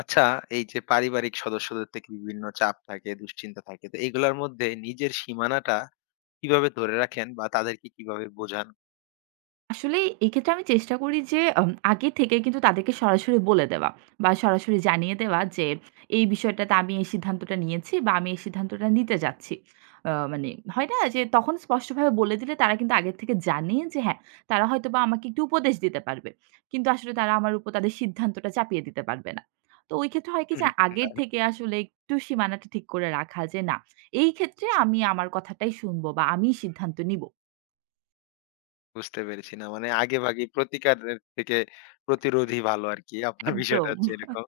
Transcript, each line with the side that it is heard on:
left: আচ্ছা, এই যে পারিবারিক সদস্যদের থেকে বিভিন্ন চাপ থাকে, দুশ্চিন্তা থাকে। তো এগুলার মধ্যে নিজের সীমানাটা কিভাবে ধরে রাখেন বা তাদেরকে কিভাবে বোঝান?
right: আসলে এক্ষেত্রে আমি চেষ্টা করি যে আগে থেকে কিন্তু তাদেরকে সরাসরি বলে দেওয়া বা সরাসরি জানিয়ে দেওয়া যে, "এই বিষয়টাতে আমি এই সিদ্ধান্তটা নিয়েছি বা আমি এই সিদ্ধান্তটা নিতে যাচ্ছি।" মানে হয় না যে তখন স্পষ্টভাবে বলে দিলে তারা কিন্তু আগের থেকে জানে যে হ্যাঁ, তারা হয়তোবা আমাকে একটু উপদেশ দিতে পারবে। কিন্তু আসলে তারা আমার উপর তাদের সিদ্ধান্তটা চাপিয়ে দিতে পারবে না। তো ওই ক্ষেত্রে হয় কি যে
left: তা
right: আগের থেকে আসলে একটু সীমানাটা ঠিক করে রাখা যে না, এই ক্ষেত্রে আমি আমার কথাটাই শুনবো বা আমিই সিদ্ধান্ত নিবো।
left: বুঝতে পেরেছি না। মানে আগেভাগেই প্রতিকারের থেকে প্রতিরোধই ভালো আরকি। আপনার বিষয়টা
right: একদম।
left: হচ্ছে এরকম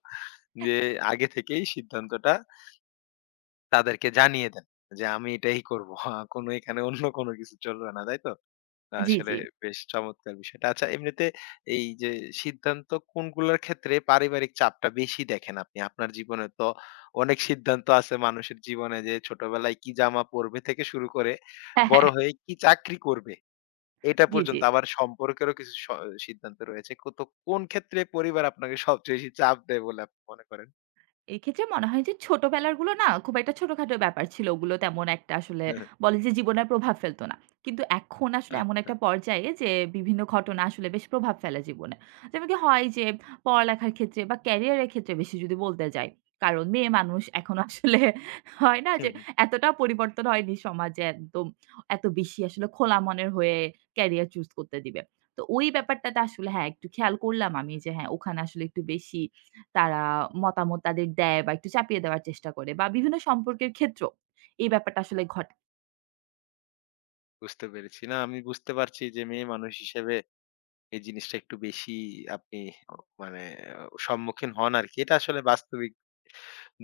left: যে আগে থেকেই সিদ্ধান্তটা তাদেরকে জানিয়ে দেন যে, "আমি এটাই করব। কোনো এখানে অন্য কোনো কিছু চলবে না।" তাই তো? না,
right: জি,
left: আসলে
right: জি।
left: বেশ চমৎকার বিষয়টা। আচ্ছা এমনিতে এই যে সিদ্ধান্ত কোনগুলোর ক্ষেত্রে পারিবারিক চাপটা বেশি দেখেন আপনি? আপনার জীবনে তো অনেক সিদ্ধান্ত আছে মানুষের জীবনে যে ছোটবেলায় কি জামা পরবে থেকে শুরু করে
right: হ্যাঁ,
left: বড়
right: হ্যাঁ।
left: হয়ে কি চাকরি করবে এটা
right: জি, জি।
left: পর্যন্ত আবার সম্পর্কেরও কিছু সিদ্ধান্ত রয়েছে। কো তো কোন ক্ষেত্রে পরিবার আপনাকে সবচেয়ে বেশি চাপ দেয় বলে আপনি মনে করেন?
right: এক্ষেত্রে মনে হয় যে ছোটবেলার গুলো না খুব একটা ছোটখাটো ব্যাপার ছিল। ওগুলো তেমন একটা আসলে বলে যে জীবনে প্রভাব ফেলতো না। কিন্তু এখন আসলে এমন
left: আচ্ছা।
right: একটা পর্যায়ে যে বিভিন্ন ঘটনা আসলে বেশ প্রভাব ফেলে জীবনে। যেমন কি হয় যে পড়ালেখার ক্ষেত্রে বা ক্যারিয়ারের ক্ষেত্রে বেশি যদি বলতে যাই। কারণ মেয়ে মানুষ এখন আসলে হয় না
left: হুম,
right: যে
left: হুম।
right: এতটা পরিবর্তন হয়নি সমাজে একদম এত বেশি আসলে খোলা মনের হয়ে ক্যারিয়ার চুজ করতে দিবে। তো ওই ব্যাপারটাতে আসলে হ্যাঁ, একটু খেয়াল করলাম আমি যে হ্যাঁ, ওখানে আসলে একটু বেশি তারা মতামত তাদের দেয় বা একটু চাপিয়ে দেওয়ার চেষ্টা করে বা বিভিন্ন সম্পর্কের ক্ষেত্রেও এই ব্যাপারটা আসলে ঘটে।
left: বুঝতে পেরেছি। না আমি বুঝতে পারছি যে মেয়ে মানুষ হিসেবে এই জিনিসটা একটু বেশি আপনি অ মানে সম্মুখীন হন আরকি। এটা আসলে বাস্তবিক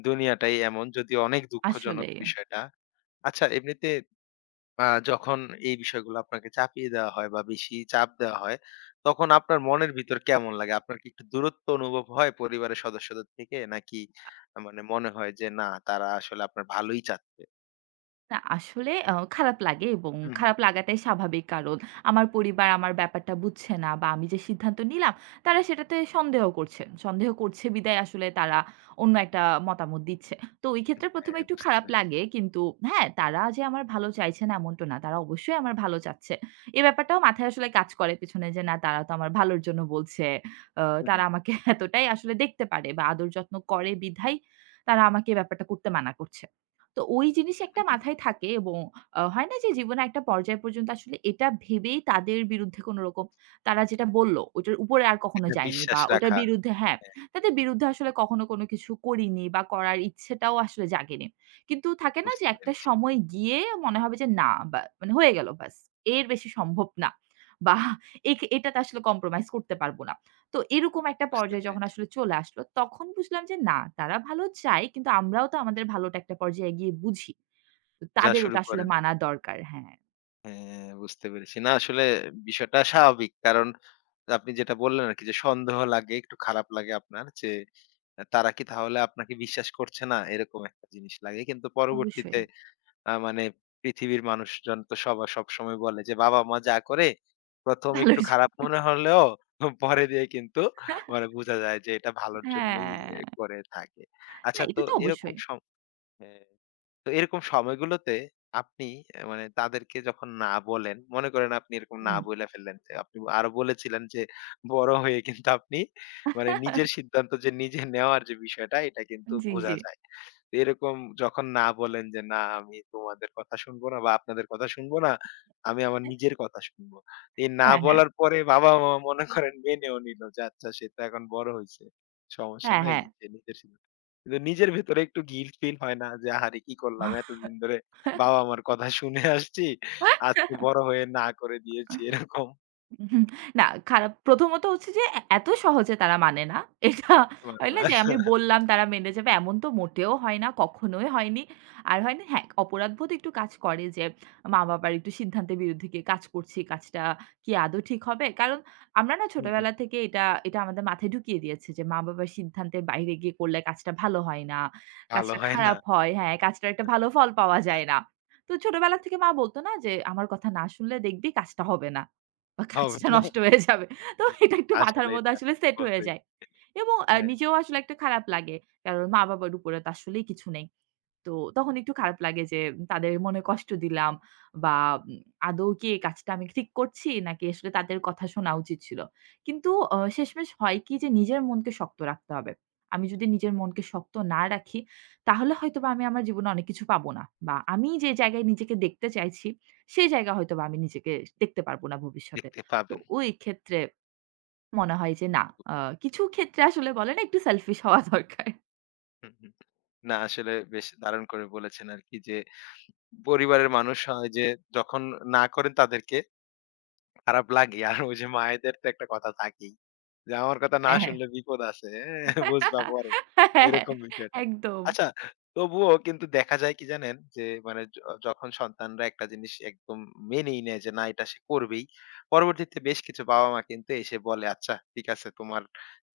left: দুনিয়াটাই এমন যদিও অনেক দুঃখজনক
right: আসলে।
left: বিষয়টা। আচ্ছা এমনিতে আ যখন এই বিষয়গুলো আপনাকে চাপিয়ে দেওয়া হয় বা বেশি চাপ দেওয়া হয়, তখন আপনার মনের ভিতর কেমন লাগে? আপনার কি একটু দূরত্ব অনুভব হয় পরিবারের সদস্যদের থেকে? নাকি মানে মনে হয় যে না তারা আসলে আপনার ভালোই চাচ্ছে?
right: না আসলে খারাপ লাগে এবং
left: হুম, হুম।
right: খারাপ লাগাটাই স্বাভাবিক। কারণ আমার পরিবার আমার ব্যাপারটা বুঝছে না বা আমি যে সিদ্ধান্ত নিলাম তারা সেটাতে সন্দেহ করছে। সন্দেহ করছে বিদায় আসলে তারা অন্য একটা মতামত দিচ্ছে। তো ওই ক্ষেত্রে ১ম এ
left: হ্যাঁ,
right: একটু
left: বুঝতে
right: খারাপ
left: পেরেছি।
right: লাগে। কিন্তু হ্যাঁ, তারা যে আমার ভালো চাইছে না এমনটা না। তারা অবশ্যই আমার ভালো চাচ্ছে। এ ব্যাপারটাও মাথায় আসলে কাজ করে পেছনে যে না তারা তো আমার ভালোর জন্য বলছে। আ
left: হুম,
right: তারা আমাকে এতটাই আসলে দেখতে পারে বা আদর যত্ন করে বিধায় তারা আমাকে এ ব্যাপারটা করতে মানা করছে। তো ওই জিনিস একটা
left: হুম, হুম।
right: মাথায় থাকে এবং হয় না যে জীবনে একটা পর্যায় পর্যন্ত আসলে এটা ভেবেই তাদের বিরুদ্ধে কোন রকম তারা যেটা বলল ওটার উপরে আর কখনো
left: এটা
right: যায়নি
left: বিশ্বাস
right: বা ওটার
left: রাখা।
right: বিরুদ্ধে হ্যাঁ,
left: হ্যাঁ,
right: তাদের বিরুদ্ধে আসলে কখনো কোনো কিছু করিনি বা করার ইচ্ছেটাও আসলে জাগেনি। কিন্তু থাকে না যে
left: বুঝতে
right: একটা
left: পেরেছি,
right: সময় গিয়ে মনে হবে যে না বা মানে হয়ে গেল ব্যাস। এর বেশি সম্ভব না বা একে এটাতে আসলে কম্প্রোমাইজ করতে পারব না। তো এরকম একটা
left: বুঝতে
right: পর্যায়ে যখন
left: পেরেছি।
right: আসলে চলে আসলো, তখন বুঝলাম যে না, তারা ভালো চায় কিন্তু আমরাও তো আমাদের ভালোটা একটা পর্যায়ে গিয়ে বুঝি। তো
left: যা
right: তাদের
left: শুরু
right: ওটা আসলে
left: করেন।
right: মানা দরকার। হ্যাঁ,
left: হ্যাঁ, বুঝতে পেরেছি। না আসলে বিষয়টা স্বাভাবিক। কারণ আপনি যেটা বললেন আরকি যে সন্দেহ লাগে, একটু খারাপ লাগে আপনার যে তারা কি তাহলে আপনাকে বিশ্বাস করছে না? এরকম একটা জিনিস লাগে। কিন্তু
right: অবশ্যই।
left: পরবর্তীতে মানে পৃথিবীর মানুষজন তো সবসময় বলে যে বাবা-মা যা করে ১ম একটু
right: ভালোর জ
left: খারাপ মনে হলেও পরে দিয়ে কিন্তু মানে বোঝা যায় যে এটা ভালোর জন্যই এ
right: হ্যাঁ।
left: করে থাকে।
right: না
left: আচ্ছা তো
right: এটা তো
left: এরকম
right: অবশ্যই।
left: হ্যাঁ। তো এরকম সময়গুলোতে আপনি মানে তাদেরকে যখন না বলেন, মনে করেন আপনি এরকম না
right: হুম।
left: বইলা ফেললেন। যে আপনি আরো বলেছিলেন যে বড় হয়ে কিন্তু আপনি মানে নিজের সিদ্ধান্ত যে নিজে নেওয়ার যে বিষয়টা এটা কিন্তু
right: জি,
left: বোঝা
right: জি।
left: যায়। তো এরকম যখন না বলেন যে না আমি তোমাদের কথা শুনবো না বা আপনাদের কথা শুনবো না, আমি আমার নিজের কথা শুনবো। এই না
right: হ্যাঁ, হ্যাঁ।
left: বলার পরে বাবা-মা মনে করেন মেনেও নিল যে আচ্ছা সে তো এখন বড় হইছে। সমস্যা নাই।
right: হ্যাঁ,
left: সে নিজের সিদ্ধান্ত কিন্তু নিজের ভেতরে একটু গিল্ট ফিল হয় না যে আহারে কি করলাম
right: হ্যাঁ।
left: এতদিন ধরে বাবা মার কথা শুনে আসছি আজকে বড় হয়ে না করে দিয়েছি এরকম
right: হুম, না খারাপ প্রথমত হচ্ছে যে এত সহজে তারা মানে না। এটা
left: মানে
right: হয়
left: না
right: না যে আমি বললাম তারা মেনে যাবে এমন তো মোটেও হয় না, কখনোই হয়নি। আর হয় না হ্যাঁ, অপরাধবোধ একটু কাজ করে যে মা-বাবার একটু সিদ্ধান্তের বিরুদ্ধে গিয়ে কাজ করছি, কাজটা কি আদৌ ঠিক হবে? কারণ আমরা না
left: হুম, হুম,
right: ছোটবেলা থেকে এটা আমাদের মাথায় ঢুকিয়ে দিয়েছে যে মা-বাবার সিদ্ধান্তের বাইরে গিয়ে করলে কাজটা ভালো হয় না,
left: ভালো
right: কাজটা
left: হয় না
right: খারাপ হয়, হ্যাঁ, কাজটার একটা ভালো ফল পাওয়া যায় না। তো ছোটবেলা থেকে মা বলত না যে আমার কথা না শুনলে দেখবি কাজটা হবে না। বা
left: হবে
right: কাজটা
left: না
right: নষ্ট হয়ে যাবে। তো
left: জি,
right: এটা
left: জি,
right: একটু মাথার
left: আসলে
right: মধ্যে
left: এটা
right: আসলে সেট হয়ে
left: বলতেই
right: যায়। এবং
left: হ্যাঁ
right: নিজেও আসলে একটা খারাপ লাগে। কারণ মা-বাবার উপরে তো আসলেই কিছু নেই। তো তখন একটু খারাপ লাগে যে তাদের মনে কষ্ট দিলাম বা উম আদৌ কি এই কাজটা আমি ঠিক করছি নাকি আসলে তাদের কথা শোনা উচিত ছিল। কিন্তু শেষমেশ হয় কি যে নিজের মনকে শক্ত রাখতে হবে। আমি যদি নিজের মনকে শক্ত না রাখি তাহলে হয়তোবা আমি আমার জীবনে অনেক কিছু পাবো না। বা আমি যে জায়গায় নিজেকে দেখতে চাইছি সেই জায়গা হয়তোবা আমি নিজেকে দেখতে পারবো না ভবিষ্যতে।
left: দেখতে
right: তো
left: পাবেন
right: ওই ক্ষেত্রে মনে হয় যে না আ কিছু ক্ষেত্রে আসলে বলে না একটু সেলফিশ হওয়া দরকার।
left: হুম, হুম। না আসলে বেশ দারুণ করে বলেছেন আর কি যে পরিবারের মানুষ হয় যে যখন না করেন তাদেরকে খারাপ লাগে। আর ওই যে মায়েদের তো একটা কথা থাকেই। যে আমার কথা না
right: হ্যাঁ, হ্যাঁ।
left: শুনলে বিপদ আছে। হ্যাঁ, বুঝবা পরে।
right: হ্যাঁ, হ্যাঁ, হ্যাঁ,
left: এরকম বিষয়টা।
right: একদম।
left: আচ্ছা তবুও কিন্তু দেখা যায় কি জানেন? যে মানে যখন সন্তানরা একটা জিনিস একদম মেনেই নেয় যে না এটা সে করবেই। পরবর্তীতে বেশ কিছু বাবা-মা কিন্তু এসে বলে, "আচ্ছা ঠিক আছে তোমার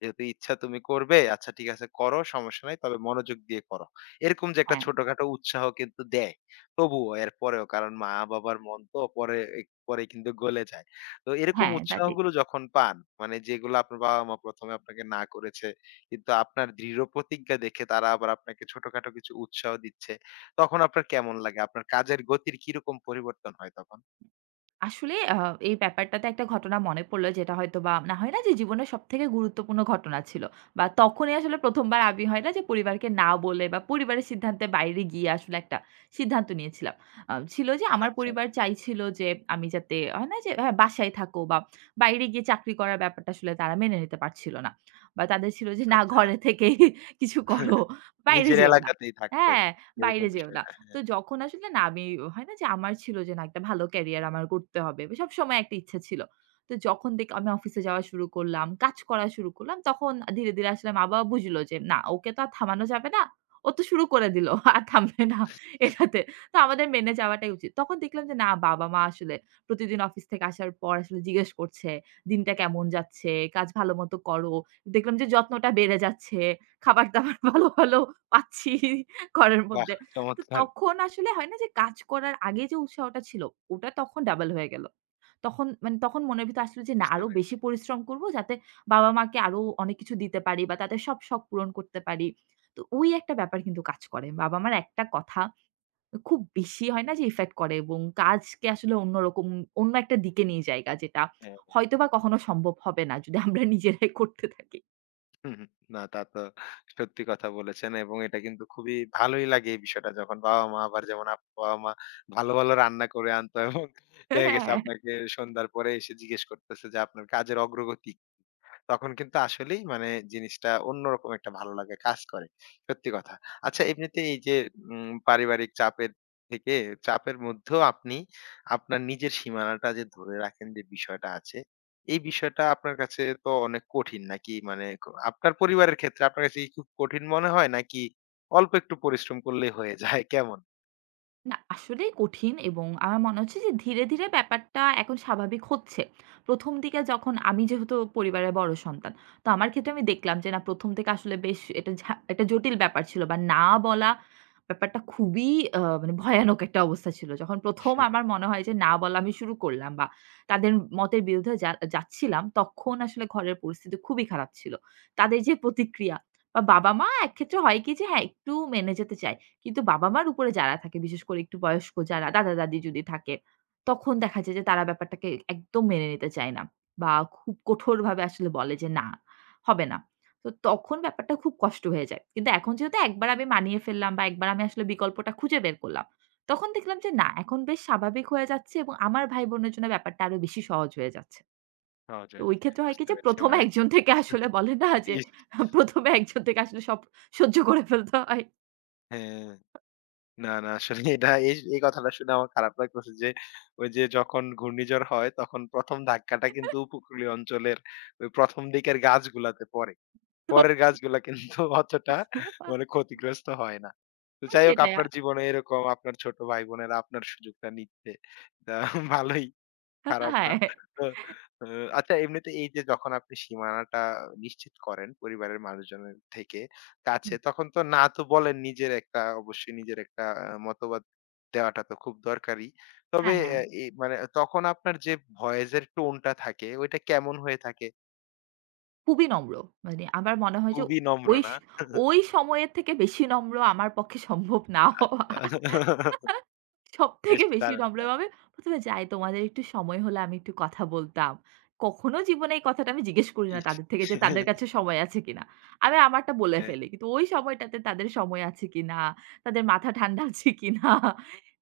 left: যেহেতু ইচ্ছা তুমি করবে, আচ্ছা ঠিক আছে করো সমস্যা নাই। তবে মনোযোগ দিয়ে করো।" এরকম যে একটা
right: হ্যাঁ,
left: ছোটখাটো উৎসাহ কিন্তু দেয়। তবুও এরপরেও কারণ মা-বাবার মন তো পরে পরে কিন্তু গলে যায়। তো এরকম
right: হ্যাঁ, তা ঠিক।
left: উৎসাহগুলো যখন পান, মানে যেগুলো আপনার বাবা-মা ১ম এ আপনাকে না করেছে, কিন্তু আপনার দৃঢ় প্রতিজ্ঞা দেখে তারা আবার আপনাকে ছোটখাটো কিছু উৎসাহ দিচ্ছে, তখন আপনার কেমন লাগে? আপনার কাজের গতির কিরকম পরিবর্তন হয় তখন?
right: আসলে এই ব্যাপারটাতে একটা ঘটনা মনে পড়ল যেটা হয়তোবা না হয় না যে জীবনের সবথেকে গুরুত্বপূর্ণ ঘটনা ছিল। বা তখনই আসলে ১ম বার আমি হয় না যে পরিবারকে না বলে বা পরিবারের সিদ্ধান্তের বাইরে গিয়ে আসলে একটা সিদ্ধান্ত নিয়েছিলাম। ছিল যে আমার
left: আচ্ছা,
right: পরিবার চাইছিল যে আমি যাতে হয় না যে হ্যাঁ, বাসায় থাকো বা বাইরে গিয়ে চাকরি করার ব্যাপারটা আসলে তারা মেনে নিতে পারছিল না। বা তাদের ছিল যে না
left: আচ্ছা।
right: ঘরে থেকেই কিছু করো, বাইরে
left: নিজের
right: যেও না।
left: এলাকাতেই থাকতে,
right: হ্যাঁ,
left: এরকম
right: বাইরে যেও না।
left: বিষয়টা।
right: তো
left: হ্যাঁ,
right: যখন আসলে না আমি হয় না যে আমার ছিল যে না একটা ভালো ক্যারিয়ার আমার করতে হবে। সবসময় একটা ইচ্ছা ছিল। তো যখন দেখি আমি অফিসে যাওয়া শুরু করলাম, কাজ করা শুরু করলাম তখন ধীরে আসলে মা-বাবা বুঝলো যে না ওকে তো আর থামানো যাবে না। ও তো শুরু করে দিল। আর থামবে না এটাতে। তো আমাদের মেনে যাওয়াটাই উচিত। তখন দেখলাম যে না বাবা-মা আসলে প্রতিদিন অফিস থেকে আসার পর আসলে জিজ্ঞেস করছে, "দিনটা কেমন যাচ্ছে? কাজ ভালো মতো করো।" দেখলাম যে যত্নটা বেড়ে যাচ্ছে। খাবার-দাবার ভালো, ভালো পাচ্ছি ঘরের
left: বাহ!
right: মধ্যে। তো
left: চমৎকার!
right: তখন আসলে হয় না যে কাজ করার আগে যে উৎসাহটা ছিল, ওটা তখন ডাবল হয়ে গেল। তখন মনের ভিতরে আসলো যে না
left: বুঝতে
right: আরো
left: পেরেছি।
right: বেশি পরিশ্রম করব যাতে বাবা-মাকে আরো অনেক কিছু দিতে পারি বা তাদের সব শখ পূরণ করতে পারি। তো ওই একটা ব্যাপার কিন্তু কাজ করে। বাবা-মার একটা কথা খুব বেশি হয় না যে ইফেক্ট করে এবং কাজকে আসলে অন্যরকম অন্য একটা দিকে নিয়ে যায় যেটা
left: হ্যাঁ।
right: হয়তোবা কখনো সম্ভব হবে না যদি আমরা নিজেরাই করতে থাকি।
left: হুম, হুম। না তা তো সত্যি কথা বলেছেন এবং এটা কিন্তু খুবই ভালোই লাগে এই বিষয়টা যখন বাবা-মা আবার যেমন আপনার বাবা-মা ভালো রান্না করে আনতো এবং দেখা গেছে
right: হ্যাঁ।
left: আপনাকে সন্ধ্যার পরে এসে জিজ্ঞেস করতেছে যে আপনার কাজের অগ্রগতি তখন কিন্তু আসলেই মানে জিনিসটা অন্যরকম একটা ভালো লাগা কাজ করে। সত্যি কথা। আচ্ছা এমনিতে এই যে পারিবারিক থেকে চাপের মধ্যেও আপনি আপনার নিজের সীমানাটা যে ধরে রাখেন যে বিষয়টা আছে, এই বিষয়টা আপনার কাছে তো অনেক কঠিন নাকি? মানে আপনার পরিবারের ক্ষেত্রে আপনার কাছে কি খুব কঠিন মনে হয় নাকি অল্প একটু পরিশ্রম করলেই হয়ে যায়? কেমন?
right: না, আসলেই কঠিন এবং আমার মনে হচ্ছে যে ধীরে ব্যাপারটা এখন স্বাভাবিক হচ্ছে। ১ম দিকে যখন আমি যেহেতু পরিবারের বড় সন্তান। তো আমার ক্ষেত্রে আমি দেখলাম যে না ১ম থেকে আসলে বেশ এটা একটা জটিল ব্যাপার ছিল বা না বলা ব্যাপারটা খুবই মানে ভয়ানক একটা অবস্থা ছিল। যখন ১ম আমার মনে হয় যে না বলা আমি শুরু করলাম বা তাদের মতের বিরুদ্ধে যা যাচ্ছিলাম তখন আসলে ঘরের পরিস্থিতি খুবই খারাপ ছিল। তাদের যে প্রতিক্রিয়া বা বাবা-মা একক্ষেত্রে হয় কি যে হ্যাঁ, একটু মেনে যেতে চায়। কিন্তু বাবা-মার উপরে যারা থাকে, বিশেষ করে একটু বয়স্ক যারা দাদা-দাদি যদি থাকে, তখন দেখা যায় যে তারা ব্যাপারটাকে একদম মেনে নিতে চায় না। বা খুব কঠোরভাবে আসলে বলে যে, "না, হবে না।" তো তখন ব্যাপারটা খুব কষ্ট হয়ে যায়। কিন্তু এখন যেহেতু একবার আমি মানিয়ে ফেললাম বা একবার আমি আসলে বিকল্পটা খুঁজে বের করলাম, তখন দেখলাম যে না, এখন বেশ স্বাভাবিক হয়ে যাচ্ছে এবং আমার ভাই-বোনের জন্য ব্যাপারটা আরো বেশি সহজ হয়ে যাচ্ছে।
left: সহজ
right: তো
left: হয়ে
right: ওই
left: যাচ্ছে।
right: ক্ষেত্রে হয় কি
left: বুঝতে
right: যে
left: পেরেছি
right: ১ম এ
left: মানে
right: একজন থেকে আসলে বলে না যে
left: ইস!
right: ১ম এ একজন থেকে আসলে সব সহ্য করে ফেলতে হয়।
left: হ্যাঁ। না, না আসলে এটা এই এই কথাটা শুনে আমার খারাপ লাগতেছে যে, ওই যে যখন ঘূর্ণিঝড় হয় তখন ১ম ধাক্কাটা কিন্তু উপকূলীয় অঞ্চলের ওই ১ম দিকের গাছগুলাতে পড়ে। পরের গাছগুলা কিন্তু অতটা
right: তো
left: মানে ক্ষতিগ্রস্ত হয় না। তো যাই হোক
right: সেটাই
left: আপনার জীবনে এরকম আপনার ছোট ভাই-বোনেরা আপনার সুযোগটা নিচ্ছে। তা ভালোই। খারাপ না।
right: হ্যাঁ।
left: তো আ আচ্ছা এমনিতে এই যে যখন আপনি সীমানাটা নিশ্চিত করেন পরিবারের মানুষজনের থেকে কাছে,
right: হুম।
left: তখন তো না তো বলেন নিজের একটা অবশ্যই নিজের একটা মতবাদ দেওয়াটা তো খুব দরকারি। তবে
right: হ্যাঁ, হ্যাঁ।
left: অ্যা এ মানে তখন আপনার যে ভয়েস এর টোনটা থাকে ওইটা কেমন হয়ে থাকে?
right: খুবই নম্র। মানে আমার মনে হয় যে
left: খুবই নম্র
right: ওই স
left: না?
right: ওই সময়ের থেকে বেশি নম্র আমার পক্ষে সম্ভব না হওয়া।
left: আচ্ছা। বেশ
right: সবথেকে বেশি
left: দারুণ।
right: নম্রভাবে ১ম এ যাই তোমাদের একটু সময় হলে আমি একটু কথা বলতাম। কখনো জীবনে এই কথাটা আমি জিজ্ঞেস করি না
left: ইস!
right: তাদের থেকে যে তাদের কাছে সময় আছে কিনা? আমি আমারটা বলে
left: হ্যাঁ,
right: ফেলি। কিন্তু ওই সময়টাতে তাদের সময় আছে কিনা? তাদের মাথা ঠান্ডা আছে কিনা?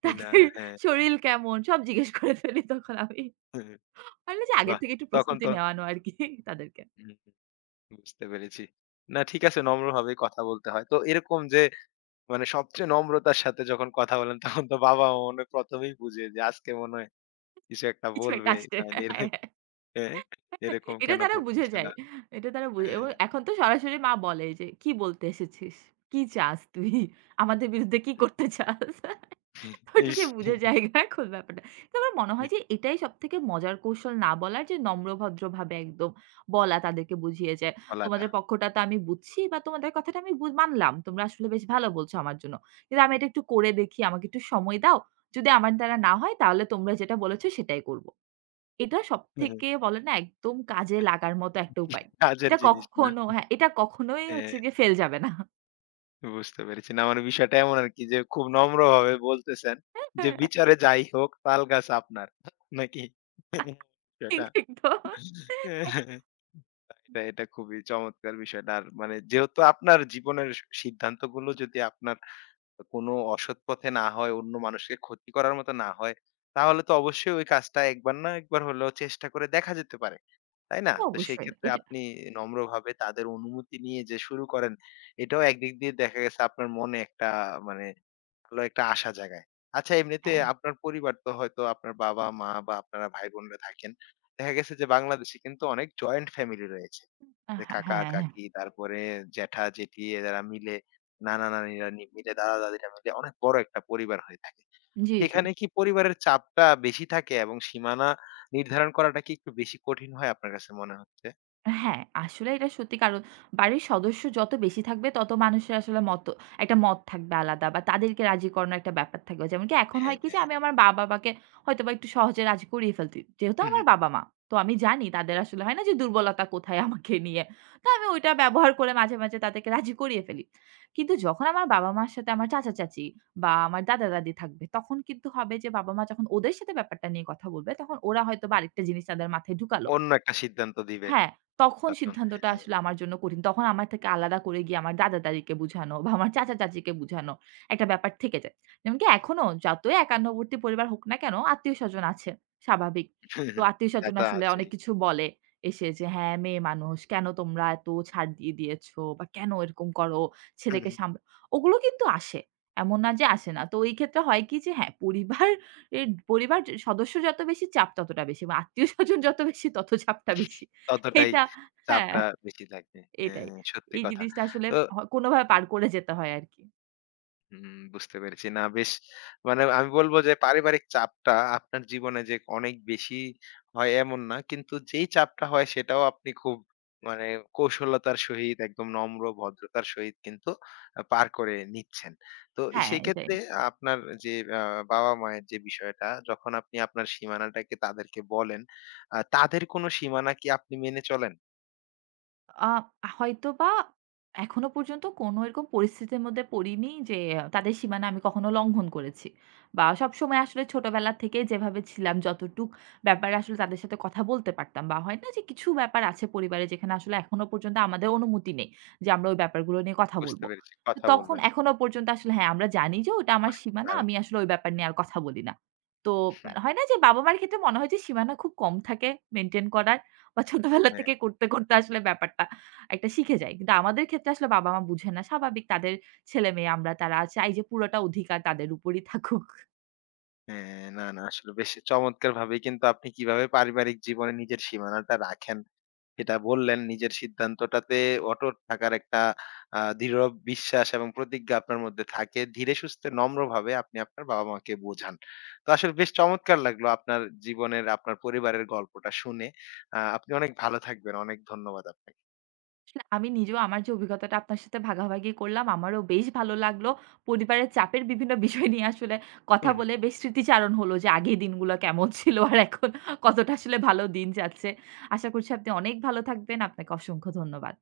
left: কিনা
right: তাদের
left: হ্যাঁ,
right: শরীর কেমন? সব জিজ্ঞেস করে ফেলি তখন আমি। আমি বলছি আগের
left: বাহ!
right: থেকে একটু
left: তখন
right: প্রস্তুতি
left: তো
right: নেওয়ানো আরকি তাদেরকে।
left: হুম। বুঝতে পেরেছি। না ঠিক আছে নম্রভাবেই কথা বলতে হয়। তো এরকম যে মানে সবচেয়ে নম্রতার সাথে যখন কথা বলেন তখন তো বাবা-মা মনে হয় ১ম এই বুঝে যে আজকে মনে হয় কিছু একটা
right: কিছু একটা
left: বলবে।
right: আসছে।
left: নাইলে এর
right: হ্যাঁ,
left: হ্যাঁ, এরকম
right: এটা
left: কেন
right: তারা বুঝে
left: করতেছে না?
right: যায়। এটা তারা বুঝে এবং
left: হ্যাঁ।
right: এখন তো সরাসরি মা বলে যে, "কি বলতে এসেছিস? কি চাস তুই? আমাদের বিরুদ্ধে কি করতে চাস?" ওটা যে
left: ইস!
right: বুঝে জায়গা এখন ব্যাপারটা। তো আমার মনে হয় যে এটাই সবথেকে মজার কৌশল না বলার যে নম্র ভদ্রভাবে একদম বলা তাদেরকে বুঝিয়ে যে,
left: বলাটা।
right: "তোমাদের পক্ষটা তো আমি বুঝছি বা তোমাদের কথাটা আমি মানলাম। তোমরা আসলে বেশ ভালো বলছো আমার জন্য। কিন্তু আমি এটা একটু করে দেখি। আমাকে একটু সময় দাও। যদি আমার দ্বারা না হয় তাহলে তোমরা যেটা বলেছ সেটাই করব।" এটা সবথেকে বলে না একদম কাজে লাগার মতো একটা উপায়।
left: কাজের
right: এটা
left: জিনিস না।
right: কখনো হ্যাঁ, এটা কখনোই
left: হ্যাঁ,
right: হচ্ছে গিয়ে ফেল যাবে না।
left: বুঝতে পেরেছি। না মানে বিষয়টা এমন আরকি যে খুব নম্রভাবে বলতেছেন যে
right: হ্যাঁ,
left: বিচারে যাই হোক তালগাছ আপনার। নাকি?
right: ঠিক,
left: বিষয়টা?
right: ঠিক তো।
left: এটা এটা খুবই চমৎকার বিষয়টা। আর মানে যেহেতু আপনার জীবনের সিদ্ধান্তগুলো যদি আপনার কোনো অসৎ পথে না হয়, অন্য মানুষকে ক্ষতি করার মতো না হয়, তাহলে তো অবশ্যই ওই কাজটা একবার না একবার হলেও চেষ্টা করে দেখা যেতে পারে। তাই না? তো সেই
right: অবশ্যই।
left: ক্ষেত্রে
right: এটা
left: আপনি নম্রভাবে তাদের অনুমতি নিয়ে যে শুরু করেন, এটাও একদিক দিয়ে দেখা গেছে আপনার মনে একটা মানে ভালো একটা আশা জাগায়। আচ্ছা এমনিতে আপনার পরিবার তো হয়তো আপনার বাবা-মা বা আপনারা ভাই-বোনরা থাকেন। দেখা গেছে যে বাংলাদেশে কিন্তু অনেক জয়েন্ট ফ্যামিলি রয়েছে।
right: হ্যাঁ,
left: যে
right: হ্যাঁ, হ্যাঁ।
left: কাকা-কাকি তারপরে জ্যাঠা-জেঠি এরা মিলে নানা-নানিরা মিলে দাদা-দাদিরা মিলে অনেক বড় একটা পরিবার হয়ে থাকে।
right: জি, জি।
left: সেখানে কি পরিবারের চাপটা বেশি থাকে এবং সীমানা নির্ধারণ করাটা কি একটু বেশি কঠিন হয় আপনার কাছে মনে হচ্ছে?
right: হ্যাঁ, আসলে এটা সত্যি কারণ বাড়ির সদস্য যত বেশি থাকবে তত মানুষের আসলে একটা মত থাকবে আলাদা বা তাদেরকে রাজি করানোর একটা ব্যাপার থাকবে। যেমন কি এখন
left: হ্যাঁ,
right: হয় কি যে আমি আমার মা-বাবাকে হয়তোবা একটু সহজে রাজি করিয়ে ফেলতি। যেহেতু
left: হু, হু।
right: আমার বাবা-মা। তো আমি জানি তাদের আসলে হয় না যে দুর্বলতা কোথায় আমাকে নিয়ে। তো আমি ওইটা ব্যবহার করে মাঝে তাদেরকে রাজি করিয়ে ফেলি। কিন্তু যখন আমার বাবা-মার সাথে আমার চাচা-চাচি বা আমার দাদা-দাদি থাকবে তখন কিন্তু হবে যে বাবা-মা যখন ওদের সাথে ব্যাপারটা নিয়ে কথা বলবে তখন ওরা হয়তোবা আরেকটা জিনিস তাদের মাথায় ঢুকালো।
left: অন্য একটা সিদ্ধান্ত দিবে
right: হ্যাঁ, তখন
left: তখন।
right: সিদ্ধান্তটা
left: হ্যাঁ,
right: আসলে আমার জন্য কঠিন। তখন আমার থেকে আলাদা করে গিয়ে আমার দাদা-দাদিকে বুঝানো বা আমার চাচা-চাচীকে বুঝানো একটা ব্যাপার থেকে যায়। যেমন কি এখনো যতই একান্নবর্তী পরিবার হোক না কেন আত্মীয়স্বজন আছে, স্বাভাবিক। তো
left: তা
right: আত্মীয়স্বজন
left: তো
right: আসলে অনেক
left: আছেই।
right: কিছু বলে এসে যে, "হ্যাঁ, মেয়ে মানুষ কেন তোমরা এত ছাড় দিয়ে দিয়েছ বা কেন এরকম করো? ছেলেকে সামলা" ওগুলো কিন্তু আসে। এমন না যে আসে না। তো এই ক্ষেত্রে হয় কি যে হ্যাঁ, পরিবার সদস্য যত বেশি চাপ ততটা বেশি। বা আত্মীয়স্বজন যত বেশি তত চাপটা বেশি।
left: ততটাই
right: এটা হ্যাঁ,
left: চাপটা বেশি থাকে। হ্যাঁ,
right: এটাই।
left: সত্যি
right: এই
left: কথা।
right: জিনিসটা আসলে
left: তো
right: কোনভাবে পার করে যেতে হয় আরকি।
left: বুঝতে পেরেছি। না বেশ মানে আমি বলব যে পারিবারিক চাপটা আপনার জীবনে যে অনেক বেশি হয় এমন না। কিন্তু যেই চাপটা হয় সেটাও আপনি খুব মানে কৌশলতার সহিত একদম নম্র ভদ্রতার সহিত কিন্তু পার করে নিচ্ছেন। তো
right: হ্যাঁ,
left: সেই
right: এটাই।
left: ক্ষেত্রে আপনার যে আ বাবা-মায়ের যে বিষয়টা যখন আপনি আপনার সীমানাটাকে তাদেরকে বলেন, তাদের কোনো সীমানা কি আপনি মেনে চলেন?
right: আ হয়তোবা এখনো পর্যন্ত কোনো এরকম পরিস্থিতির মধ্যে পড়িনি যে তাদের সীমানা আমি কখনো লঙ্ঘন করেছি। বা সবসময় আসলে ছোটবেলা থেকে যেভাবে ছিলাম যতটুক ব্যাপারে আসলে তাদের সাথে কথা বলতে পারতাম বা হয় না যে কিছু ব্যাপার আছে পরিবারে যেখানে আসলে এখনো পর্যন্ত আমাদের অনুমতি নেই যে আমরা ওই ব্যাপারগুলো নিয়ে কথা
left: বুঝতে
right: বলবো।
left: পেরেছি।
right: তো
left: কথা
right: তখন
left: বলবেন।
right: এখনো পর্যন্ত আসলে হ্যাঁ, আমরা জানি যে ওটা আমার সীমানা
left: দারুণ!
right: আমি আসলে ওই ব্যাপার নিয়ে আর কথা বলি না। তো
left: হুম,
right: হয় না যে বাবা-মার ক্ষেত্রে মনে হয় যে সীমানা খুব কম থাকে মেইনটেইন করা বা ছোটবেলা
left: হ্যাঁ,
right: থেকে করতে আসলে ব্যাপারটা একটা শিখে যাই। কিন্তু আমাদের ক্ষেত্রে আসলে বাবা-মা বুঝে না। স্বাভাবিক তাদের ছেলে-মেয়ে আমরা, তারা চাই যে পুরোটা অধিকার তাদের উপরই থাকুক।
left: হ্যাঁ। না, না আসলে বেশ চমৎকারভাবেই কিন্তু আপনি কিভাবে পারিবারিক জীবনে নিজের সীমানাটা রাখেন, সেটা বললেন। নিজের সিদ্ধান্তটাতে অটুট থাকার একটা দৃঢ় বিশ্বাস এবং প্রতিজ্ঞা আপনার মধ্যে থাকে। ধীরে সুস্থে নম্রভাবে আপনি আপনার বাবা-মাকে বোঝান। তো আসলে বেশ চমৎকার লাগলো আপনার জীবনের, আপনার পরিবারের গল্পটা শুনে। আপনি অনেক ভালো থাকবেন। অনেক ধন্যবাদ আপনাকে।
right: আসলে আমি নিজেও আমার যে অভিজ্ঞতাটা আপনার সাথে ভাগাভাগি করলাম, আমারও বেশ ভালো লাগলো। পরিবারের চাপের বিভিন্ন বিষয় নিয়ে আসলে কথা
left: হুম,
right: বলে
left: হুম।
right: বেশ স্মৃতিচারণ হলো যে আগে দিনগুলো কেমন ছিল আর এখন কতটা আসলে ভালো দিন যাচ্ছে। আশা করছি আপনি অনেক ভালো থাকবেন। আপনাকে অসংখ্য ধন্যবাদ।